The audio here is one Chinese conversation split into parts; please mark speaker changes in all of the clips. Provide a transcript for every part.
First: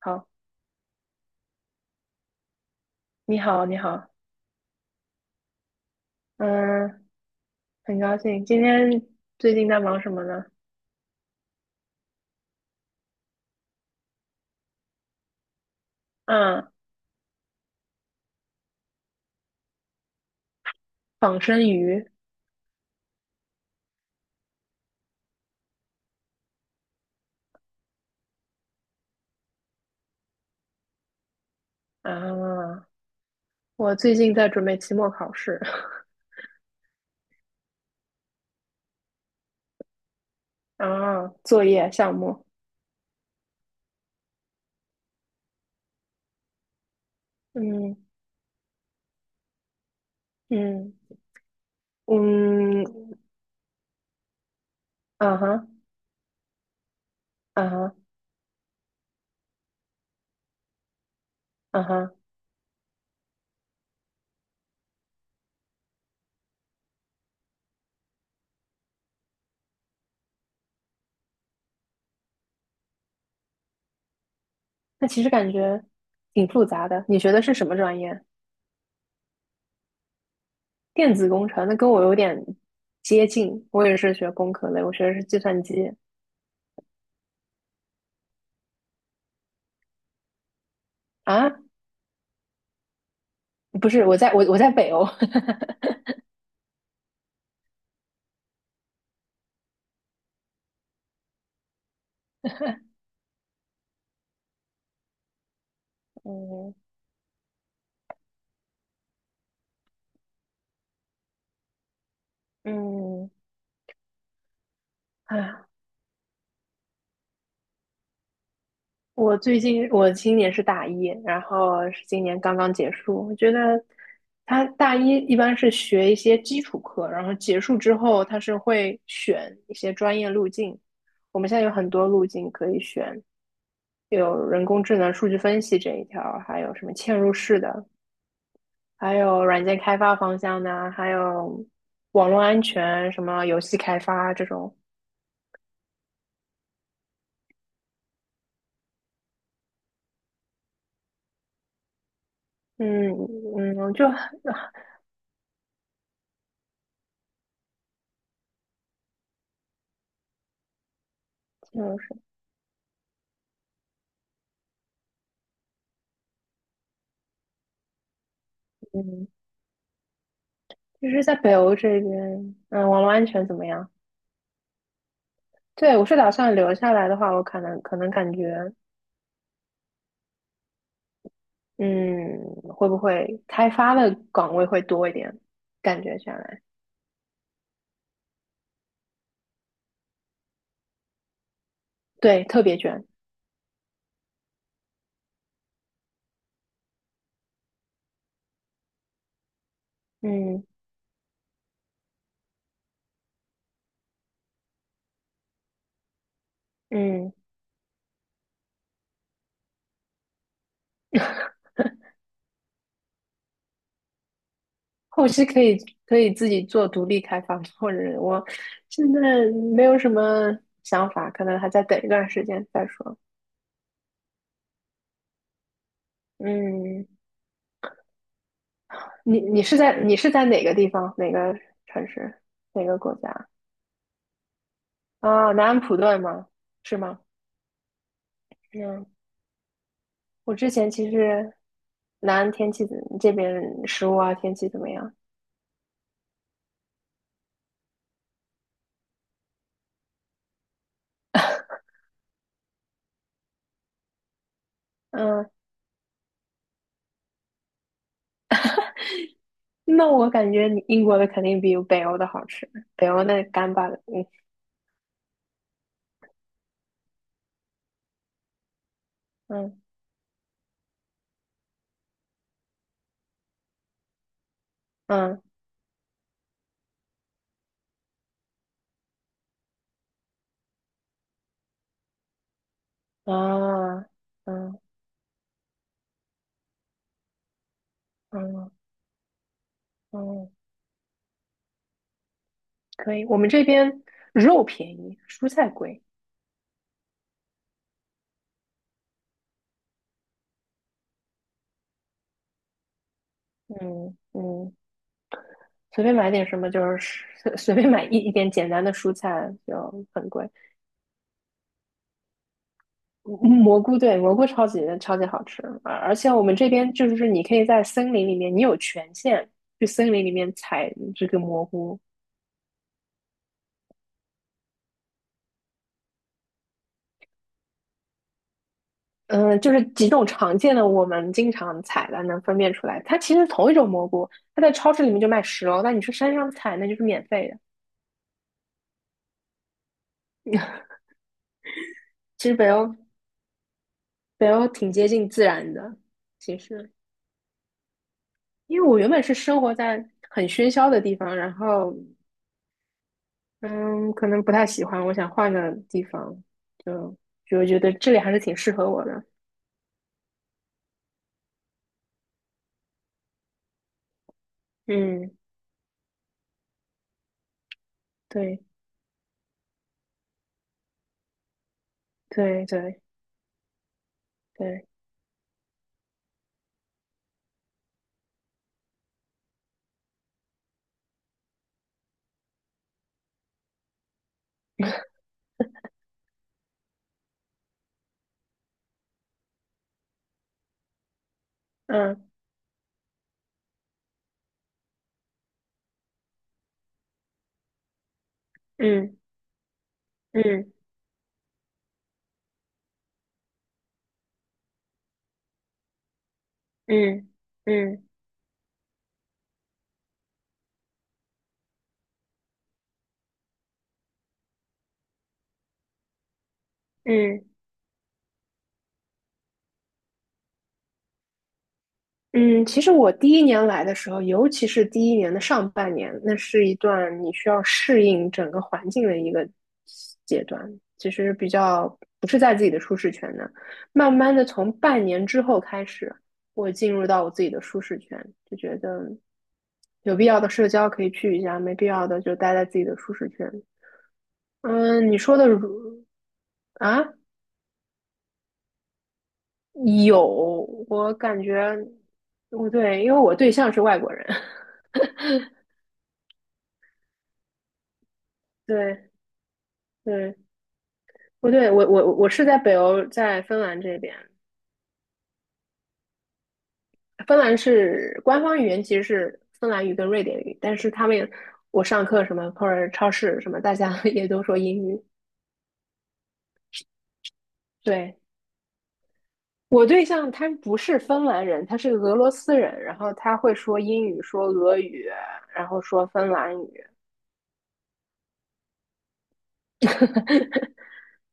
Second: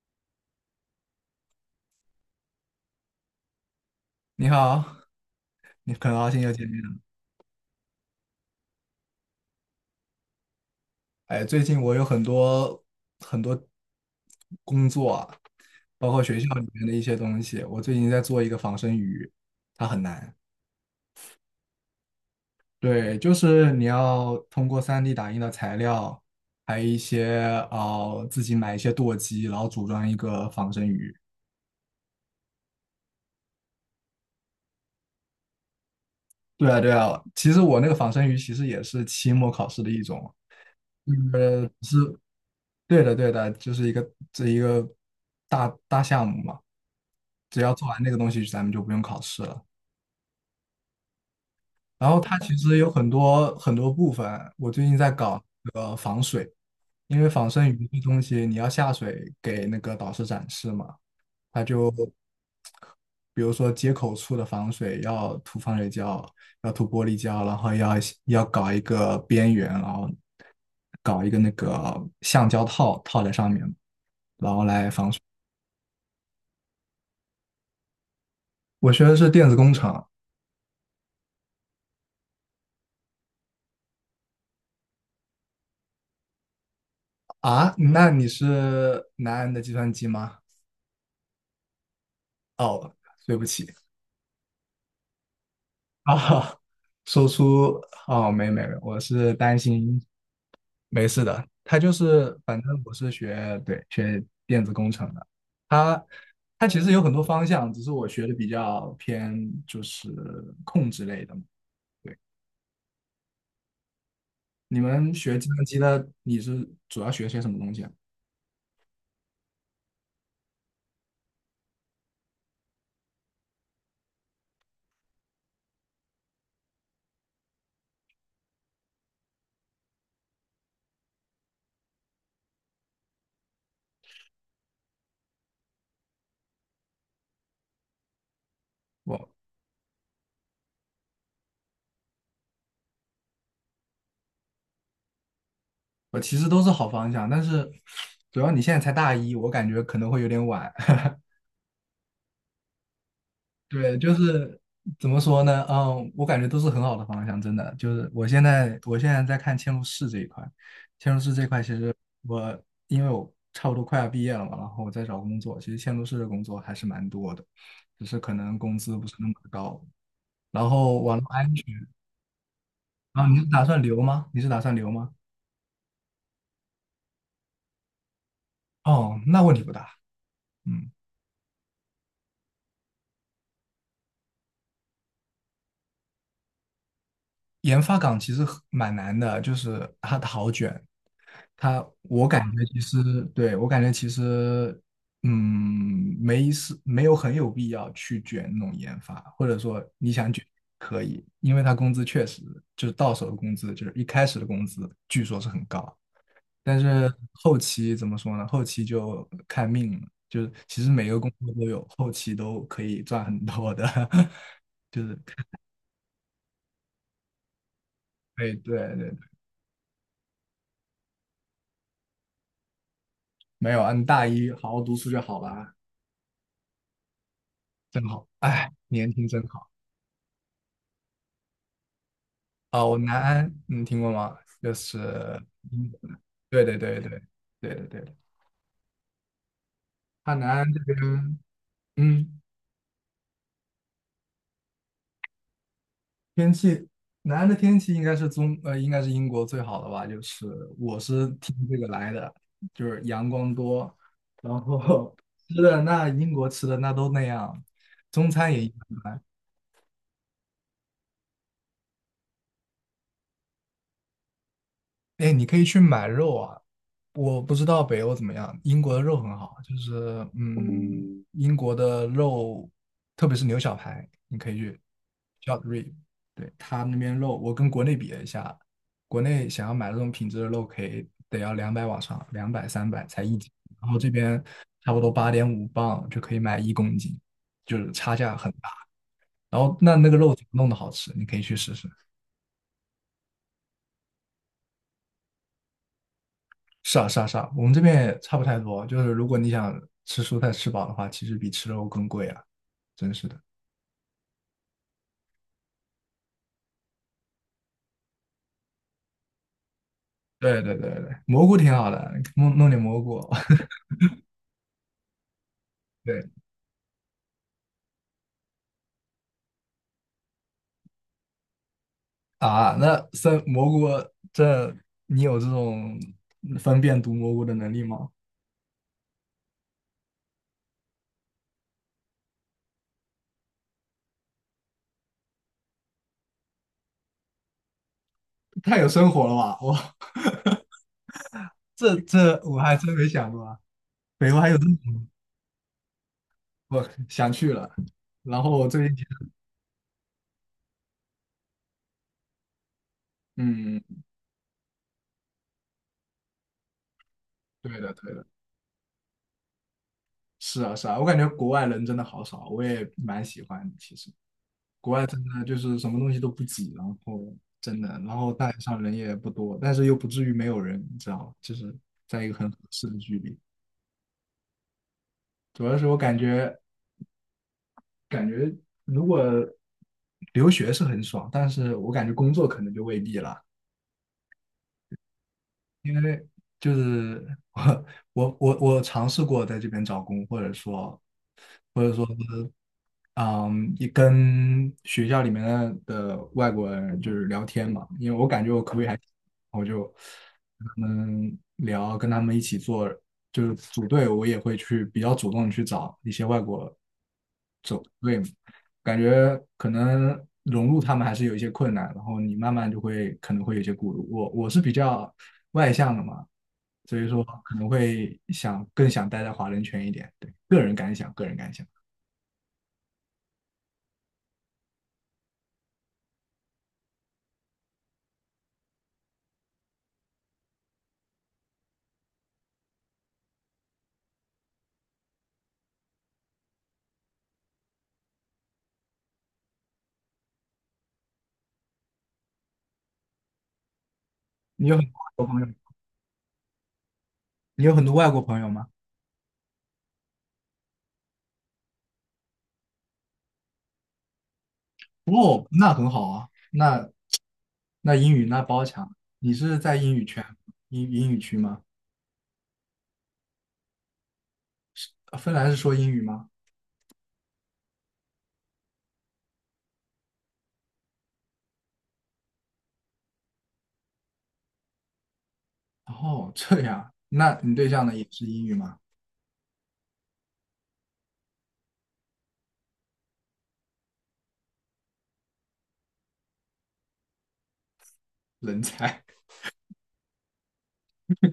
Speaker 1: 好，你好，你好。
Speaker 2: 你好，你很高兴又见面了。
Speaker 1: 嗯，很高兴。今天最近在忙什么呢？
Speaker 2: 哎，最近我有很多很多工作啊，包括学校里
Speaker 1: 嗯，
Speaker 2: 面的一些东西。我最近在做一个仿生鱼，它很难。
Speaker 1: 仿生鱼
Speaker 2: 对，就是你要通过三 d 打印的材料，还有一些自己买一些舵机，然后组装一个仿生鱼。
Speaker 1: 啊，我最近在准备期末考试。
Speaker 2: 对啊，对啊。其实我那个仿生鱼其实也是期末考试的一种。
Speaker 1: 啊，
Speaker 2: 呃，
Speaker 1: 作业
Speaker 2: 是
Speaker 1: 项目。
Speaker 2: 对的，对的，就是这一个大大项目嘛。只要做
Speaker 1: 嗯。
Speaker 2: 完那个东西，咱们就不用考试了。
Speaker 1: 嗯
Speaker 2: 然后它其实
Speaker 1: 嗯。
Speaker 2: 有很多很多部分，我最近在
Speaker 1: 啊
Speaker 2: 搞
Speaker 1: 哈。
Speaker 2: 那个防水，因为仿
Speaker 1: 啊
Speaker 2: 生鱼
Speaker 1: 哈。
Speaker 2: 这东西你要下水给那个导师展示嘛，他
Speaker 1: 啊
Speaker 2: 就
Speaker 1: 哈。
Speaker 2: 比如说接口处的防水要涂防水胶，要涂玻璃胶，然后要搞一个边缘，然后搞一个那个橡胶套套在上面，然后来
Speaker 1: 那
Speaker 2: 防水。
Speaker 1: 其实感觉挺复杂的。你学的是什么专业？
Speaker 2: 我学的是电子工程。
Speaker 1: 电子工程，那跟我有点接近。我也是学工科类，我学的是计算机。
Speaker 2: 啊，那你是南安的计算机吗？
Speaker 1: 啊，
Speaker 2: 哦，对不起
Speaker 1: 不是，我在北欧。
Speaker 2: 啊，说出哦，没没没，我是担心，没事的。他就是，反正我是学电子工程的，他他其实有 很多方向，只是我学的比较偏就是控制类的嘛。对，
Speaker 1: 嗯嗯。
Speaker 2: 你们学计算
Speaker 1: 啊。
Speaker 2: 机的，你是主要学些什么东西啊？
Speaker 1: 我最近我今年是大一，然后是今年刚刚结束。我觉得他大一一般是学一些基础课，然后结束之后他是会选一些专业路径。我们现在有很多路径可以选，有人工智能、数据分析这一条，还有什么嵌入式的，还
Speaker 2: 我
Speaker 1: 有软件开发方向的，还有网络安全、什么游戏开发这种。
Speaker 2: 我其实都是好方向，但是主要你现在才大一，我感觉可能会有点晚。
Speaker 1: 嗯嗯，
Speaker 2: 对，
Speaker 1: 就
Speaker 2: 就
Speaker 1: 很
Speaker 2: 是怎么说呢？嗯，我感觉都是很好的方向，真的。就是我现在在看嵌入式这一块，嵌入式这一块，其
Speaker 1: 嵌
Speaker 2: 实
Speaker 1: 入式，
Speaker 2: 因为我差不多快要毕业了嘛，然后我在找工作，其实嵌入式的工作还是蛮多的，只是可能工资不是那么
Speaker 1: 嗯
Speaker 2: 高。然后
Speaker 1: 就
Speaker 2: 网
Speaker 1: 是
Speaker 2: 络
Speaker 1: 在
Speaker 2: 安
Speaker 1: 北
Speaker 2: 全，
Speaker 1: 欧这边，嗯，网络
Speaker 2: 啊，
Speaker 1: 安
Speaker 2: 你是
Speaker 1: 全怎
Speaker 2: 打
Speaker 1: 么
Speaker 2: 算
Speaker 1: 样？
Speaker 2: 留吗？你是打算留吗？
Speaker 1: 对，我是打算留下来的话，我可能感觉，
Speaker 2: 哦，那问题不大。嗯，
Speaker 1: 嗯，会不会开发的岗位会多一点？感觉下来，
Speaker 2: 研发岗其实很蛮难的，就是它好卷，它我感
Speaker 1: 对，
Speaker 2: 觉
Speaker 1: 特别
Speaker 2: 其
Speaker 1: 卷，
Speaker 2: 实对我感觉其实没有很有必要去卷那种研发，或者说你想卷
Speaker 1: 嗯
Speaker 2: 可以，因为它工资确实就是到手的工资，就是一开始的工资据说是很高，但是
Speaker 1: 嗯，
Speaker 2: 后期怎么说呢？后期就看命了，就是其实每个工作都有后期都可以赚很多的，就是
Speaker 1: 后期可以自己做独立开发，或者我
Speaker 2: 对对
Speaker 1: 现
Speaker 2: 对。
Speaker 1: 在没有什么想法，可能还在等一段时间再说。
Speaker 2: 没有啊，你大一好好读书就好了，
Speaker 1: 嗯，
Speaker 2: 真好。哎，年轻
Speaker 1: 你
Speaker 2: 真
Speaker 1: 你
Speaker 2: 好。
Speaker 1: 是在你是在哪个地方？哪个城市？哪
Speaker 2: 哦，
Speaker 1: 个国
Speaker 2: 南
Speaker 1: 家？
Speaker 2: 安，你听过吗？就是
Speaker 1: 啊，南安
Speaker 2: 英
Speaker 1: 普
Speaker 2: 国的，
Speaker 1: 顿吗？
Speaker 2: 对对
Speaker 1: 是
Speaker 2: 对
Speaker 1: 吗？
Speaker 2: 对对对看
Speaker 1: 嗯，
Speaker 2: 南
Speaker 1: 我之
Speaker 2: 安这
Speaker 1: 前其
Speaker 2: 边。
Speaker 1: 实南
Speaker 2: 嗯，
Speaker 1: 安天气怎这边食物啊，天气怎么样？
Speaker 2: 天气，南安的天气应该是英国最好的吧。就是我是听这个来的，就是阳光多，然后
Speaker 1: 嗯，
Speaker 2: 吃的那英国吃的那都那样，中餐也一般。
Speaker 1: 那我感觉你英国的肯定比北欧的好吃，北欧那干巴的。
Speaker 2: 哎，你可以去买肉啊。我不知道北欧怎么样，英国的肉很好，就
Speaker 1: 嗯。
Speaker 2: 是英国的肉，特别是牛小排，你可以去
Speaker 1: 嗯
Speaker 2: short rib,对，他那边肉，我跟国内比了一下，国内想要买这种品质的肉，可以得要两百往上，200-300才
Speaker 1: 嗯。
Speaker 2: 1斤，然后
Speaker 1: 啊。
Speaker 2: 这边
Speaker 1: 嗯
Speaker 2: 差不多8.5磅就可以买1公斤，就是差价很大。
Speaker 1: 嗯
Speaker 2: 然后那个肉怎
Speaker 1: 嗯。
Speaker 2: 么弄的好吃，你可以去试试。
Speaker 1: 可以。我们这边肉便宜，蔬菜贵。
Speaker 2: 是啊，是啊，是啊，我们这边也差不太多。就是如果你想吃蔬菜吃饱的话，其实比吃肉更贵啊，真是的。
Speaker 1: 嗯嗯，随便买点什么就是随便买一点简单的蔬菜就很贵。
Speaker 2: 对对对对，蘑菇挺好的，弄弄点蘑菇。
Speaker 1: 蘑菇对蘑菇超级超级好吃，而而
Speaker 2: 对
Speaker 1: 且我们这边就是你可以在森林里面，你有权限去森林里面采这个蘑菇。
Speaker 2: 啊，那生蘑菇这你有这种分辨毒蘑菇的能力吗？
Speaker 1: 嗯，就是几种常见的我们经常采的能分辨出来，它其实同一种蘑菇，它在超市里面就卖10欧，但你去山上采那就是免费的。
Speaker 2: 太有生活了吧！我
Speaker 1: 其实
Speaker 2: 我
Speaker 1: 北
Speaker 2: 还真
Speaker 1: 欧
Speaker 2: 没想过啊，北欧还有这
Speaker 1: 挺
Speaker 2: 种，
Speaker 1: 接近自然的，其
Speaker 2: 我
Speaker 1: 实
Speaker 2: 想去了。然后我
Speaker 1: 因
Speaker 2: 最
Speaker 1: 为
Speaker 2: 近
Speaker 1: 我
Speaker 2: 觉
Speaker 1: 原本
Speaker 2: 得，
Speaker 1: 是生活在很喧嚣的地方，然后
Speaker 2: 嗯，
Speaker 1: 嗯，可能不太喜欢，我想换个地方，就就我
Speaker 2: 对
Speaker 1: 觉
Speaker 2: 的
Speaker 1: 得这
Speaker 2: 对
Speaker 1: 里
Speaker 2: 的，
Speaker 1: 还是挺适合我的。
Speaker 2: 是啊是啊，我感觉国外人真的好少，我也蛮喜欢的其实。国外真
Speaker 1: 嗯。
Speaker 2: 的就是什么东西都不挤，然后真的，大
Speaker 1: 对
Speaker 2: 街上人也不多，但是又不至于没有人，你知道吗，就是在一个很合
Speaker 1: 对
Speaker 2: 适的
Speaker 1: 对
Speaker 2: 距离。
Speaker 1: 对。
Speaker 2: 主要是我感觉，感觉如果留学是很爽，但是我感觉工作可能就未必了，因为就是我我尝试过在这边找工，或者说。或者说。
Speaker 1: 嗯
Speaker 2: 嗯，也跟学校里面的外国人就是聊天嘛，因为我感觉我口语还行，
Speaker 1: 嗯
Speaker 2: 我就跟
Speaker 1: 嗯
Speaker 2: 他们聊，跟他们一起做，就是组队，我也会去比较主动地去找一些外国
Speaker 1: 嗯
Speaker 2: 组
Speaker 1: 嗯
Speaker 2: 队嘛，感觉可能融入他们还是有一些困难，然后你慢慢就会可能会有一些顾虑。我是比较外向的嘛，所以说
Speaker 1: 嗯
Speaker 2: 可能会更想待在华人圈一点，对，个人感想，个人感想。
Speaker 1: 嗯。其实我第一年来的时候，尤其是第一年的上半年，那是一段你需要适应整个环境的一个阶段，其实比较不是在自己的舒适圈的。慢慢的，从半年之后开始，我进入到我自己的舒适圈，就觉得有必要的社交可以去一下，没必要的就待在自己的舒适圈。
Speaker 2: 你有很
Speaker 1: 嗯，你
Speaker 2: 多
Speaker 1: 说
Speaker 2: 朋友。
Speaker 1: 的如啊，
Speaker 2: 你有很多外国朋友吗？
Speaker 1: 有，我感觉不对，因为我对象是外国人。
Speaker 2: 哦，那很好啊，那英语那包 强。
Speaker 1: 对
Speaker 2: 你是在英语圈、
Speaker 1: 对。
Speaker 2: 英语区
Speaker 1: 不
Speaker 2: 吗？
Speaker 1: 对，我是在北欧，在芬兰这边。
Speaker 2: 芬兰是说英语吗？
Speaker 1: 芬兰是官方语言其实是芬兰语跟瑞典语，但是他们也我上课什么或者超市什么，大家 也都说英语。
Speaker 2: 哦，这样，那你对象呢也
Speaker 1: 对。
Speaker 2: 是英语吗？
Speaker 1: 我对象他不是芬兰人，他是俄罗斯人，然后他会说英语、说俄语，然后说芬兰语。
Speaker 2: 人才，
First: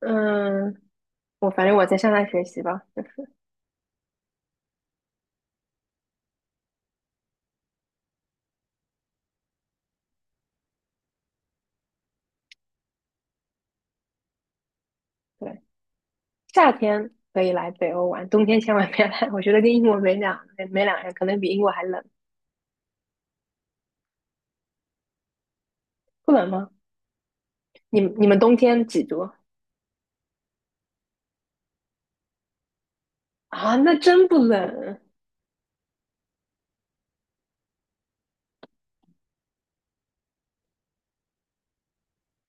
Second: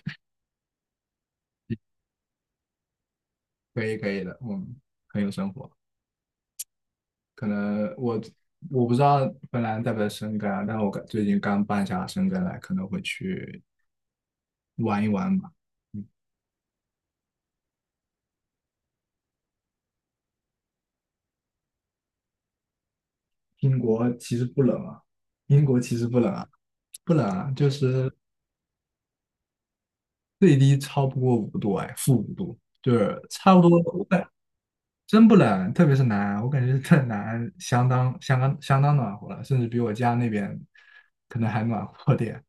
Speaker 1: 嗯，我反正我在向他学习吧。
Speaker 2: 可以可以的，我们很有生活。可能我不知道芬兰在不在申根啊，但我最近刚办下申根来，可能会去玩一玩吧。
Speaker 1: 对，
Speaker 2: 嗯
Speaker 1: 夏天可以来北欧玩，冬天千万别来，我觉得跟英国没两没没两样，可能比英国还冷。
Speaker 2: 英国其实不冷啊，英国其实不冷
Speaker 1: 不
Speaker 2: 啊，
Speaker 1: 冷吗？
Speaker 2: 不冷啊，就
Speaker 1: 你
Speaker 2: 是
Speaker 1: 们你们冬天几度
Speaker 2: 最低超不过五度，哎，-5度，就是差不
Speaker 1: 啊？
Speaker 2: 多。
Speaker 1: 那
Speaker 2: 我感
Speaker 1: 真不冷，
Speaker 2: 真不冷，特别是南安我感觉在南安相当相当相当暖和了，甚至比我家那边可能还暖和点。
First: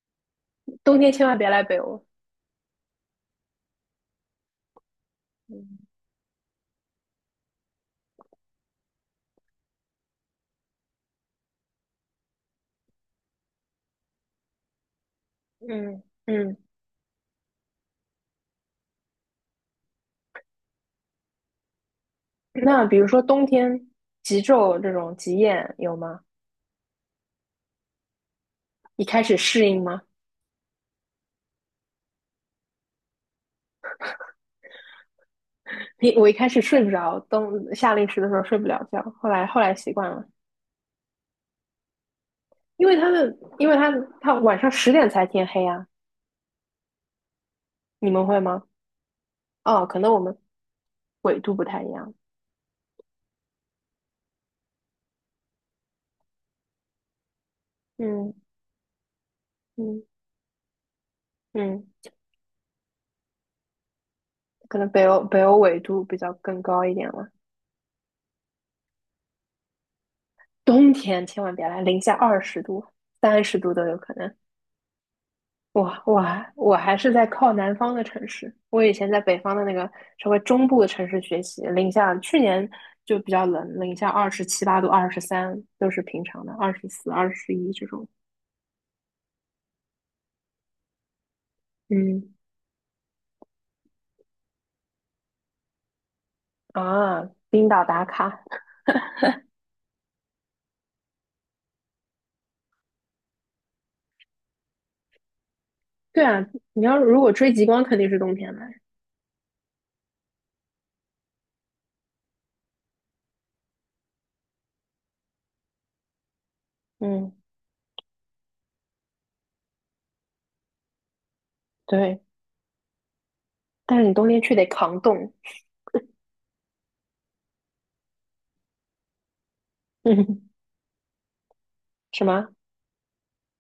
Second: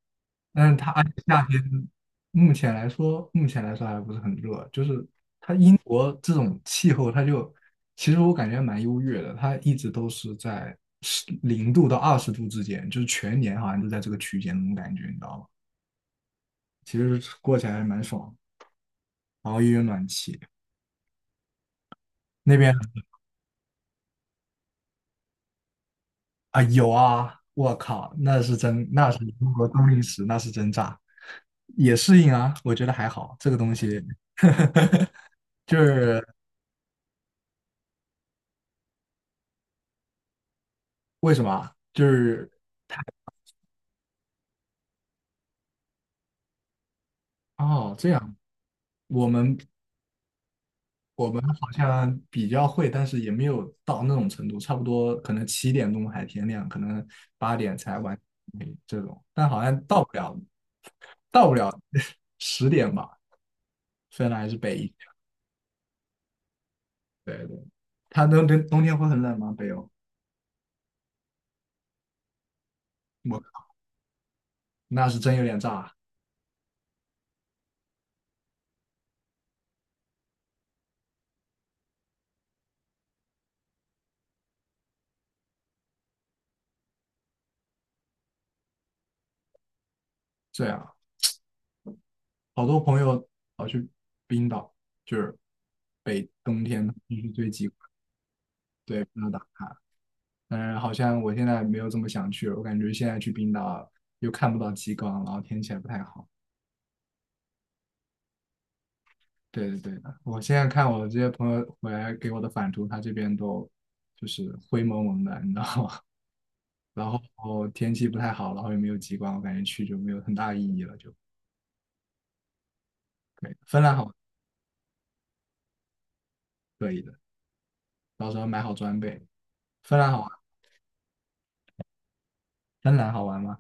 Speaker 2: 但是它
Speaker 1: 冬
Speaker 2: 而且
Speaker 1: 天千万
Speaker 2: 夏
Speaker 1: 别来北
Speaker 2: 天
Speaker 1: 欧。
Speaker 2: 目前来说还不是很热，就是它英国这种气候，它就其实我感觉蛮优越的，它一直都是在零度到20度之间，就是全年好像都在这个区间那种感觉，你知道吗？
Speaker 1: 嗯嗯，嗯。
Speaker 2: 其实过起来还蛮爽的。然后又有暖气。那边
Speaker 1: 那比如说冬天极昼这种极夜有吗？
Speaker 2: 啊有啊，我靠，
Speaker 1: 你
Speaker 2: 那是
Speaker 1: 开始
Speaker 2: 中国
Speaker 1: 适应
Speaker 2: 冬令
Speaker 1: 吗？
Speaker 2: 时，那是真炸，也适应啊，我觉得还好，这个东西 就
Speaker 1: 一
Speaker 2: 是
Speaker 1: 我一开始睡不着，冬夏令时的时候睡不了觉，后来习惯了，
Speaker 2: 为什么啊就是
Speaker 1: 因为他晚上10点才天黑啊，
Speaker 2: 哦这
Speaker 1: 你们
Speaker 2: 样，
Speaker 1: 会吗？
Speaker 2: 我们
Speaker 1: 哦，可能我们
Speaker 2: 我
Speaker 1: 纬
Speaker 2: 们
Speaker 1: 度不
Speaker 2: 好
Speaker 1: 太一样。
Speaker 2: 像比较会，但是也没有到那种程度，差不多可能7点钟还天亮，可能八点才完
Speaker 1: 嗯
Speaker 2: 这种，但好像到
Speaker 1: 嗯
Speaker 2: 不了，到不了
Speaker 1: 嗯，
Speaker 2: 10点吧，虽然还是北
Speaker 1: 可能
Speaker 2: 一。
Speaker 1: 北欧纬度比较更高一点了。
Speaker 2: 对对，它冬天会很冷吗？北欧，
Speaker 1: 冬天千万别来，零下20度、
Speaker 2: 我
Speaker 1: 三十
Speaker 2: 靠
Speaker 1: 度都有可能。
Speaker 2: 那是真有点
Speaker 1: 我
Speaker 2: 炸。
Speaker 1: 我还我还是在靠南方的城市，我以前在北方的那个稍微中部的城市学习，零下去年就比较冷，零下27、8度、23都是平常的，24、21这种。
Speaker 2: 这样，
Speaker 1: 嗯。
Speaker 2: 好多朋友跑去冰岛，就是北冬天必须
Speaker 1: 啊，
Speaker 2: 最极
Speaker 1: 冰岛
Speaker 2: 光，
Speaker 1: 打卡，
Speaker 2: 对，不能打。当然，好像我现在没有这么想去了。我感觉现在去冰岛又看不到极光，然后天气也不太
Speaker 1: 对
Speaker 2: 好。
Speaker 1: 啊，你要如果追极光肯定是冬天来，
Speaker 2: 对对对，我现在看我这些朋友回来给我的返图，他这边都就是灰蒙蒙的，你知道吗？然
Speaker 1: 嗯
Speaker 2: 后天气不太好，然后也没有极光，我感觉去就没有很大意义了，就
Speaker 1: 对，
Speaker 2: 对。芬兰
Speaker 1: 但是
Speaker 2: 好。
Speaker 1: 你冬天去得扛冻。
Speaker 2: 可以的，到时候买好装备。芬 兰好玩，
Speaker 1: 嗯，什么？
Speaker 2: 芬兰好玩吗？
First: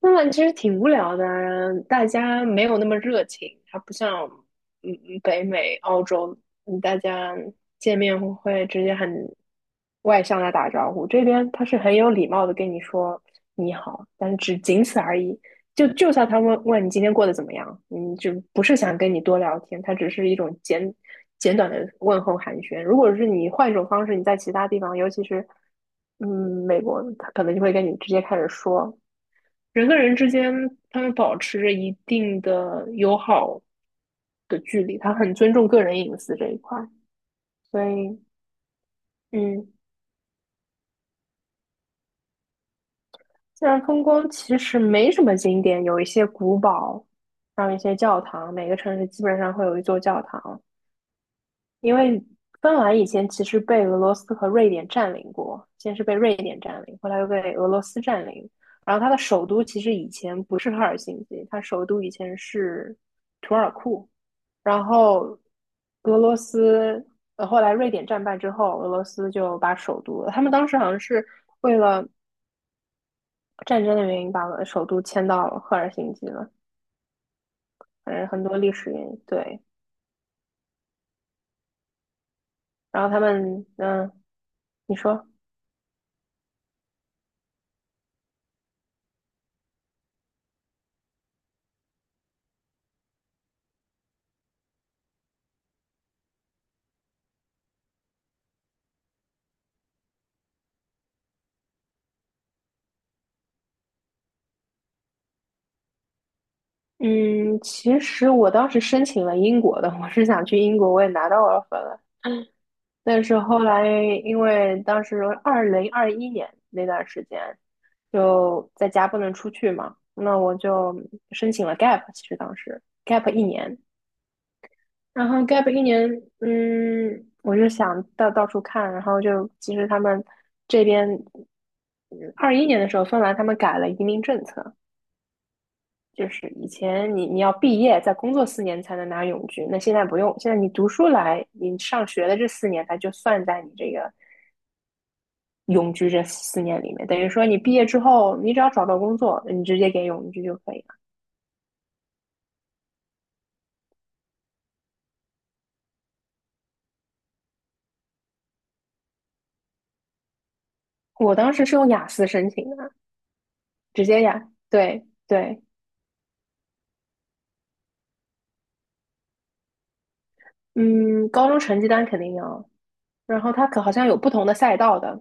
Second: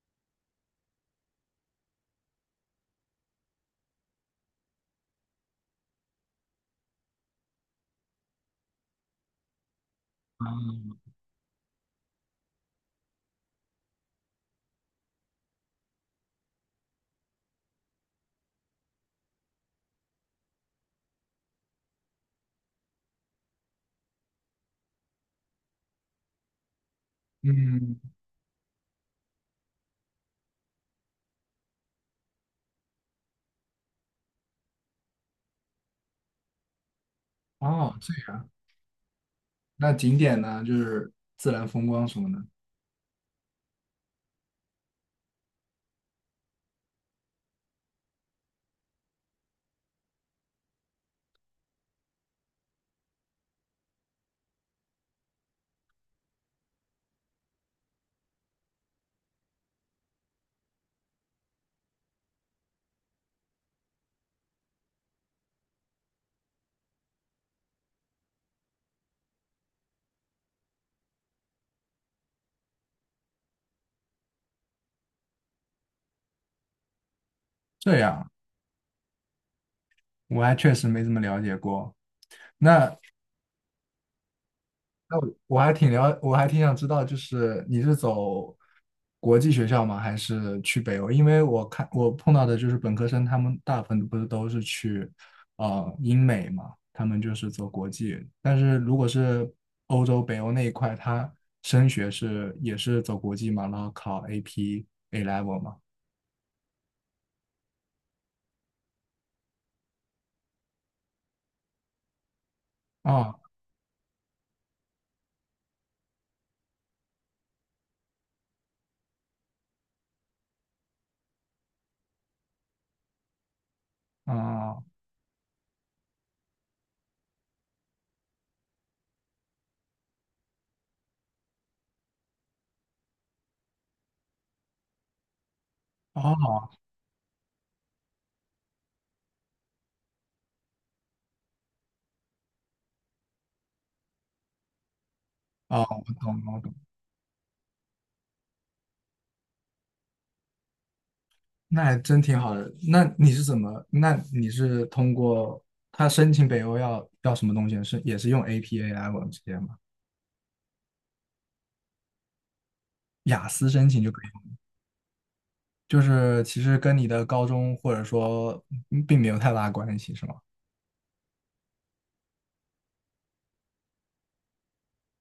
Speaker 1: 那其实挺无聊的，大家没有那么热情，它不像嗯嗯北美、澳洲，嗯大家见面会直接很外向的打招呼。这边他是很有礼貌的跟你说你好，但是只仅此而已。就就算他问问你今天过得怎么样，嗯，就不是想跟你多聊天，他只是一种简短的问候寒暄。如果是你换一种方式，你在其他地方，尤其是嗯美国，他可能就会跟你
Speaker 2: 嗯，
Speaker 1: 直接开始说。人跟人之间，他们保持着一定的友好的距离，他很尊重个人隐私这一块，所
Speaker 2: 哦，这
Speaker 1: 以，
Speaker 2: 样。
Speaker 1: 嗯，
Speaker 2: 那景点呢，就是自然风光什么的。
Speaker 1: 自然风光其实没什么景点，有一些古堡，还有一些教堂，每个城市基本上会有一座教堂，因为芬兰以前其实被俄罗斯和瑞典占领过，先是被瑞典占领，后来又被俄罗斯占领，然后它的首都其实以前不是赫尔辛基，它首都以前是图尔库。然后俄罗斯，后来瑞典战败之后，俄罗斯就把首都，他们当时好像是为了战争的原因，把首都迁到赫尔辛基了，
Speaker 2: 这
Speaker 1: 反正
Speaker 2: 样，
Speaker 1: 很多历史原因。对，
Speaker 2: 我还确实没怎么了解过。
Speaker 1: 然后他们，嗯，你说，
Speaker 2: 我还挺想知道，就是你是走国际学校吗？还是去北欧？因为我看我碰到的就是本科生，他们大部分不是都是去英美嘛，他们就是走国际。但是如果是欧洲北欧那一块，他升学也是走国际嘛，然后考 AP A level 嘛。
Speaker 1: 嗯，其实我当时申请了英国的，我是想去英国，我也拿到 offer 了，但是
Speaker 2: 哦，
Speaker 1: 后来，因为当时2021年那段时间，就在家不能出去嘛，那我就申请了 gap。其实当时 gap 一年，
Speaker 2: 哦，
Speaker 1: 然后 gap 一年，嗯，我就想到到处看，然后就其实他们这边二一年的时候，芬兰他们改了移民政策，就是以
Speaker 2: 哦，
Speaker 1: 前你你要毕业再工作四年才能拿永居，那现在不用，现在你读书来，你上学的这四年它就算在你这个
Speaker 2: 哦，
Speaker 1: 永居
Speaker 2: 我
Speaker 1: 这
Speaker 2: 懂了，我
Speaker 1: 四
Speaker 2: 懂了。
Speaker 1: 年里面，等于说你毕业之后，你只要找到工作，你直接给永居就可以了。
Speaker 2: 那还真挺好的。那你是怎么？那你是通过他申请北欧要什么东西？是也是用 APA 来往们直接吗？
Speaker 1: 我当时是用雅思申请的，
Speaker 2: 雅思申请
Speaker 1: 直
Speaker 2: 就可
Speaker 1: 接
Speaker 2: 以
Speaker 1: 雅，
Speaker 2: 吗？
Speaker 1: 对对，
Speaker 2: 就是其实跟你的高中或者说并没有太大关系，是吗？
Speaker 1: 嗯，高中成绩单肯定要，然后它可好像有不同的赛道的，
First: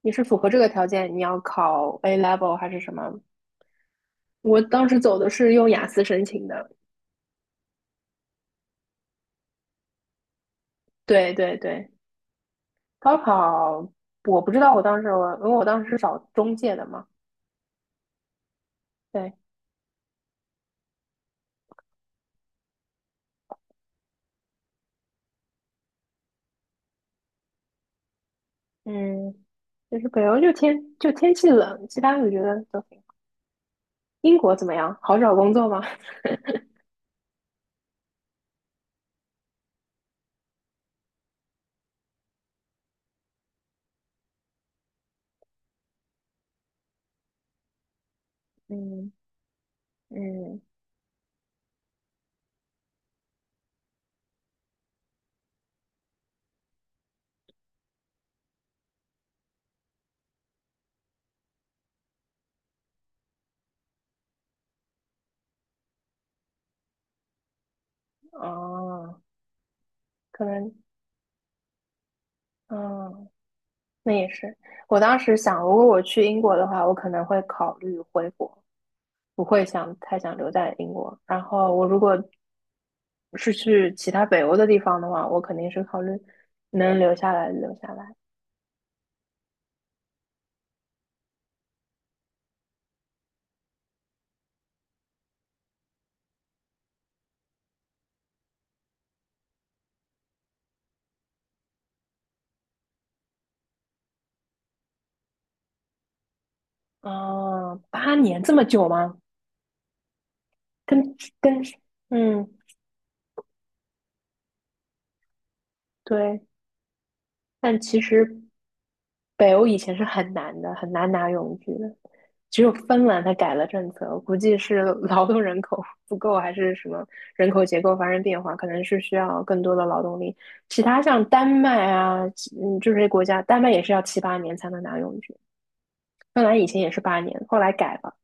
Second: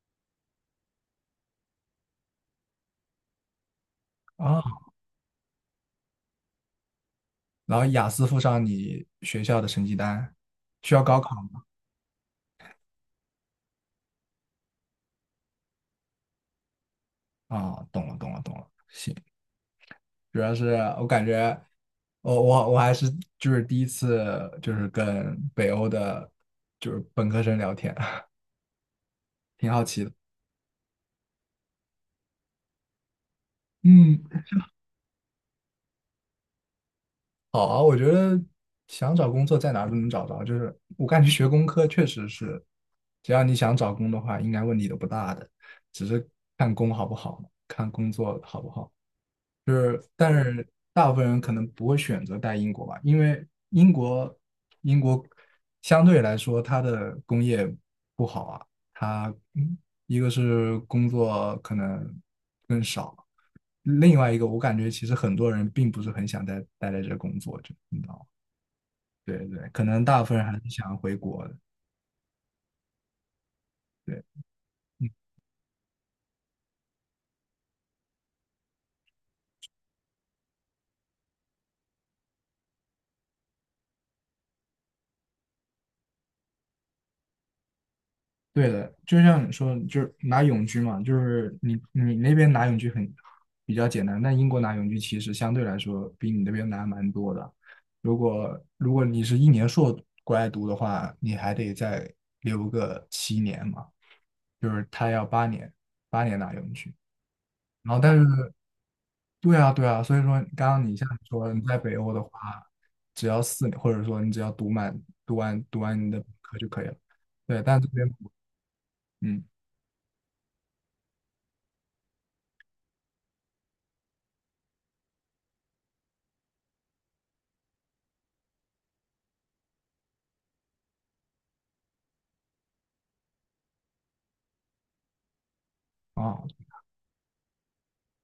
Speaker 1: 你是符合这个条件，你要考 A level 还是什么？
Speaker 2: 啊，
Speaker 1: 我当时走的是用雅思申请的，
Speaker 2: 然后雅思附上你学校的成绩单，需要高考
Speaker 1: 对对
Speaker 2: 吗？
Speaker 1: 对，高考我不知道，我当时我因为我当时是找中介的嘛，
Speaker 2: 啊，懂了，懂了，懂了。行，
Speaker 1: 对，
Speaker 2: 主要是我感觉我还是就是第一次就是跟北欧的，就是本科生聊天，
Speaker 1: 嗯，
Speaker 2: 挺好
Speaker 1: 就
Speaker 2: 奇
Speaker 1: 是
Speaker 2: 的。
Speaker 1: 北欧就天就天气冷，其他我觉得都英
Speaker 2: 嗯，
Speaker 1: 国怎么样？好找工作吗？
Speaker 2: 好啊，我觉得想找工作在哪儿都能找着，就是我感觉学工科确实是，只要你想找工的话，应该问题都不大的，只是看工好不好，看工作好不 好。
Speaker 1: 嗯
Speaker 2: 就是，但
Speaker 1: 嗯。
Speaker 2: 是大部分人可能不会选择待英国吧，因为英国英国相对来说它的工业不好啊，它一个是工作可能更少，另外一个我感觉其实很多人并不是很想待在这工作，就你知道吗？
Speaker 1: 哦。
Speaker 2: 对对，可能大部分
Speaker 1: 可
Speaker 2: 人还是
Speaker 1: 能。
Speaker 2: 想回国的。
Speaker 1: 嗯。那
Speaker 2: 对。
Speaker 1: 也是。我当时想，如果我去英国的话，我可能会考虑回国，不会想太想留在英国。然后我如果是去其他北欧的地方的话，我肯定是考虑能留下来留下来。
Speaker 2: 对的，就像你说，就是拿永居嘛，就是你那边拿永居比较简单，但英国拿永居其实相对来说比你那边难蛮多的。如果你是一年硕过来读的话，你还得再留个七年嘛，就是他要八年，八年拿永居。
Speaker 1: 哦，
Speaker 2: 然后
Speaker 1: 八
Speaker 2: 但是，
Speaker 1: 年这么久吗？
Speaker 2: 对啊对啊，所以说刚刚你像
Speaker 1: 跟
Speaker 2: 你说你
Speaker 1: 跟，
Speaker 2: 在北欧的
Speaker 1: 嗯，
Speaker 2: 话，只要四年，或者说你只要读完你的本
Speaker 1: 对。
Speaker 2: 科就可以了。对，但
Speaker 1: 但
Speaker 2: 这
Speaker 1: 其
Speaker 2: 边
Speaker 1: 实
Speaker 2: 嗯。
Speaker 1: 北欧以前是很难的，很难拿永居的，只有芬兰它改了政策，我估计是劳动人口不够，还是什么人口结构发生变化，可能是需要更多的劳动力。其他像丹麦啊，就嗯，这些国家，丹麦也是要7、8年才能拿永居，
Speaker 2: 啊，
Speaker 1: 芬兰以前也是八年，后来改了，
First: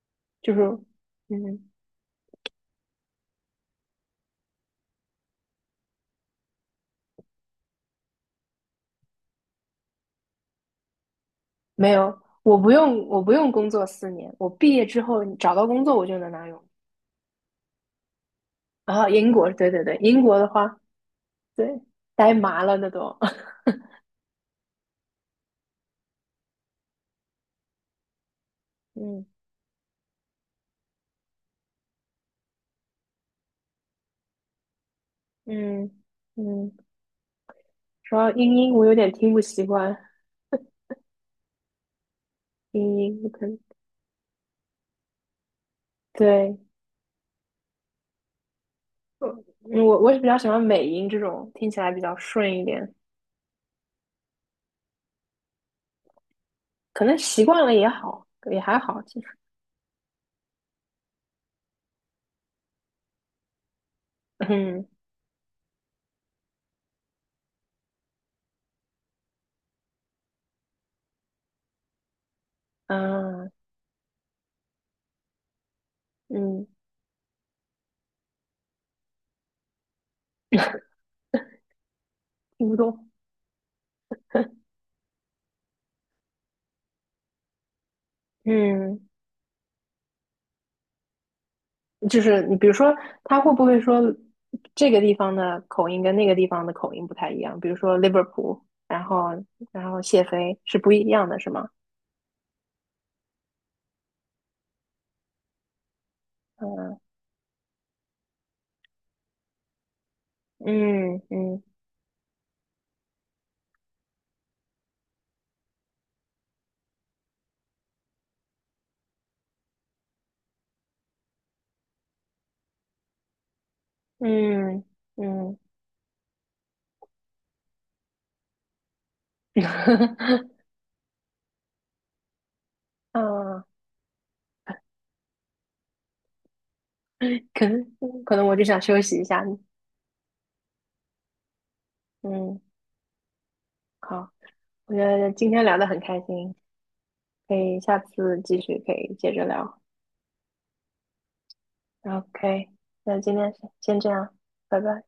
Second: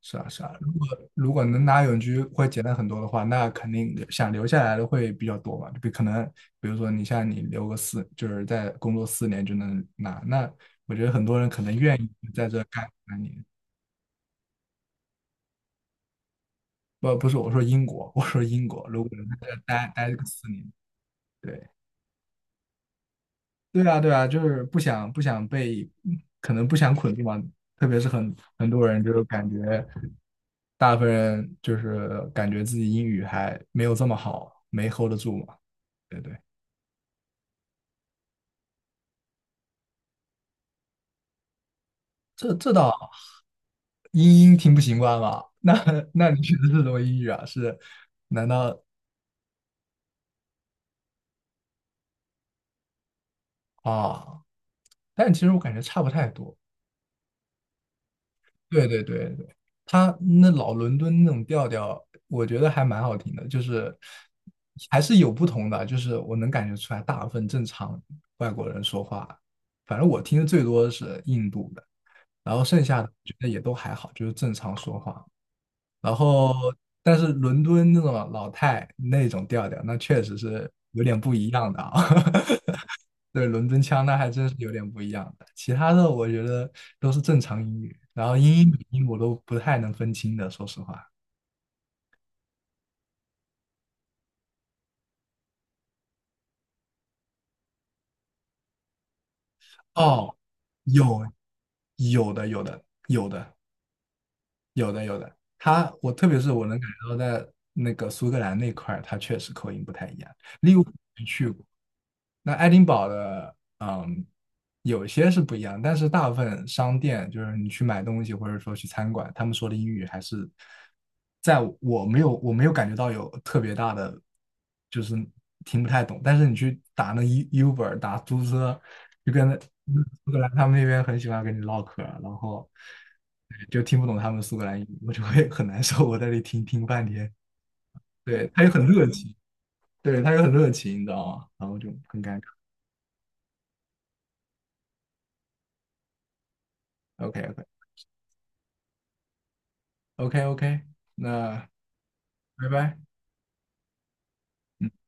Speaker 2: 是啊，是啊，
Speaker 1: 就是
Speaker 2: 如果能
Speaker 1: 嗯，
Speaker 2: 拿永居会简单很多的话，那肯定想留下来的会比较多嘛。可能，比如说你像你留个四，就是在工作四年就能拿，那我觉得很多人可能
Speaker 1: 没
Speaker 2: 愿意
Speaker 1: 有，
Speaker 2: 在
Speaker 1: 我
Speaker 2: 这
Speaker 1: 不
Speaker 2: 干
Speaker 1: 用，
Speaker 2: 三
Speaker 1: 我不
Speaker 2: 年。
Speaker 1: 用工作四年，我毕业之后找到工作我就能拿永居，
Speaker 2: 不，不是我说英国，我说英国，
Speaker 1: 然
Speaker 2: 如
Speaker 1: 后
Speaker 2: 果能
Speaker 1: 英
Speaker 2: 在
Speaker 1: 国，
Speaker 2: 这
Speaker 1: 对对
Speaker 2: 待
Speaker 1: 对，
Speaker 2: 待
Speaker 1: 英
Speaker 2: 个
Speaker 1: 国的
Speaker 2: 四年，
Speaker 1: 话，
Speaker 2: 对，
Speaker 1: 对，呆麻了那都。
Speaker 2: 对啊，对啊，就是不想被，可能不想捆住嘛。特别是很多人就是
Speaker 1: 嗯。
Speaker 2: 感觉，大部分人就是感觉自己英语还没有这么好，没 hold 得住嘛。
Speaker 1: 嗯
Speaker 2: 对对，
Speaker 1: 嗯，主要英音我有点听不习惯，
Speaker 2: 这
Speaker 1: 英
Speaker 2: 倒
Speaker 1: 音不可能，
Speaker 2: 英听不习惯吧？那 那你学
Speaker 1: 对，
Speaker 2: 的是什么英语啊？是难道
Speaker 1: 我我是比较喜欢美音这种，听起来比较顺一点，
Speaker 2: 啊？但其实我感觉差不太多。
Speaker 1: 可能习惯了也好，也还
Speaker 2: 对对
Speaker 1: 好其
Speaker 2: 对
Speaker 1: 实。
Speaker 2: 对，他那老伦敦那种调调，我觉得还蛮好听的，就是
Speaker 1: 嗯
Speaker 2: 还是有不同的，就是我能感觉出来，大部分正常外国人说话，反正我听的最多的是印度的，然后剩下的我觉得
Speaker 1: 嗯
Speaker 2: 也都还好，就是正常说话。然后
Speaker 1: 嗯，
Speaker 2: 但是伦敦那种老太那种调调，那确实是有点不一样的啊。
Speaker 1: 听不 懂。
Speaker 2: 对，伦敦腔那还真是有点不一样的。其他的我觉得都是正常英语，然后英英语音
Speaker 1: 嗯，
Speaker 2: 我都不太能分清的，说实话。
Speaker 1: 就是你比如说，他会不会说这个地方的口音跟那个地方的口音不太一样？比如说 Liverpool，然后然后谢
Speaker 2: 哦，
Speaker 1: 飞是不一
Speaker 2: 有，
Speaker 1: 样的，是吗？
Speaker 2: 有的，有的，有的，有的，有的。我特别是我能感
Speaker 1: 嗯
Speaker 2: 觉到在那个苏格兰那块儿，他确实口音不太一样。利物浦
Speaker 1: 嗯
Speaker 2: 没去
Speaker 1: 嗯
Speaker 2: 过，那爱丁堡的嗯，有些是不一样，但是大部分商店就是你去买东西或者说去餐馆，他们说的英语还是在我没有感觉到有特别大的，
Speaker 1: 嗯
Speaker 2: 就是
Speaker 1: 嗯。
Speaker 2: 听不太懂。但是你去打那 Uber 打出租车，就跟那苏格兰他 们那边很喜欢跟你唠嗑儿，然后
Speaker 1: 嗯，
Speaker 2: 就听不懂他们苏格兰语，我就会很难受。我在那里听听半天，
Speaker 1: 可能可能
Speaker 2: 对，
Speaker 1: 我
Speaker 2: 他
Speaker 1: 就
Speaker 2: 又
Speaker 1: 想
Speaker 2: 很
Speaker 1: 休
Speaker 2: 热
Speaker 1: 息一
Speaker 2: 情，
Speaker 1: 下。
Speaker 2: 对，他又很热情，你知道吗？然后就很尴尬。
Speaker 1: 嗯，好，我觉得今天聊得很开心，
Speaker 2: OK
Speaker 1: 可
Speaker 2: OK，
Speaker 1: 以下次继续可以接着聊。
Speaker 2: OK OK，那
Speaker 1: OK，
Speaker 2: 拜拜。
Speaker 1: 那今天先这样，拜
Speaker 2: 嗯。
Speaker 1: 拜。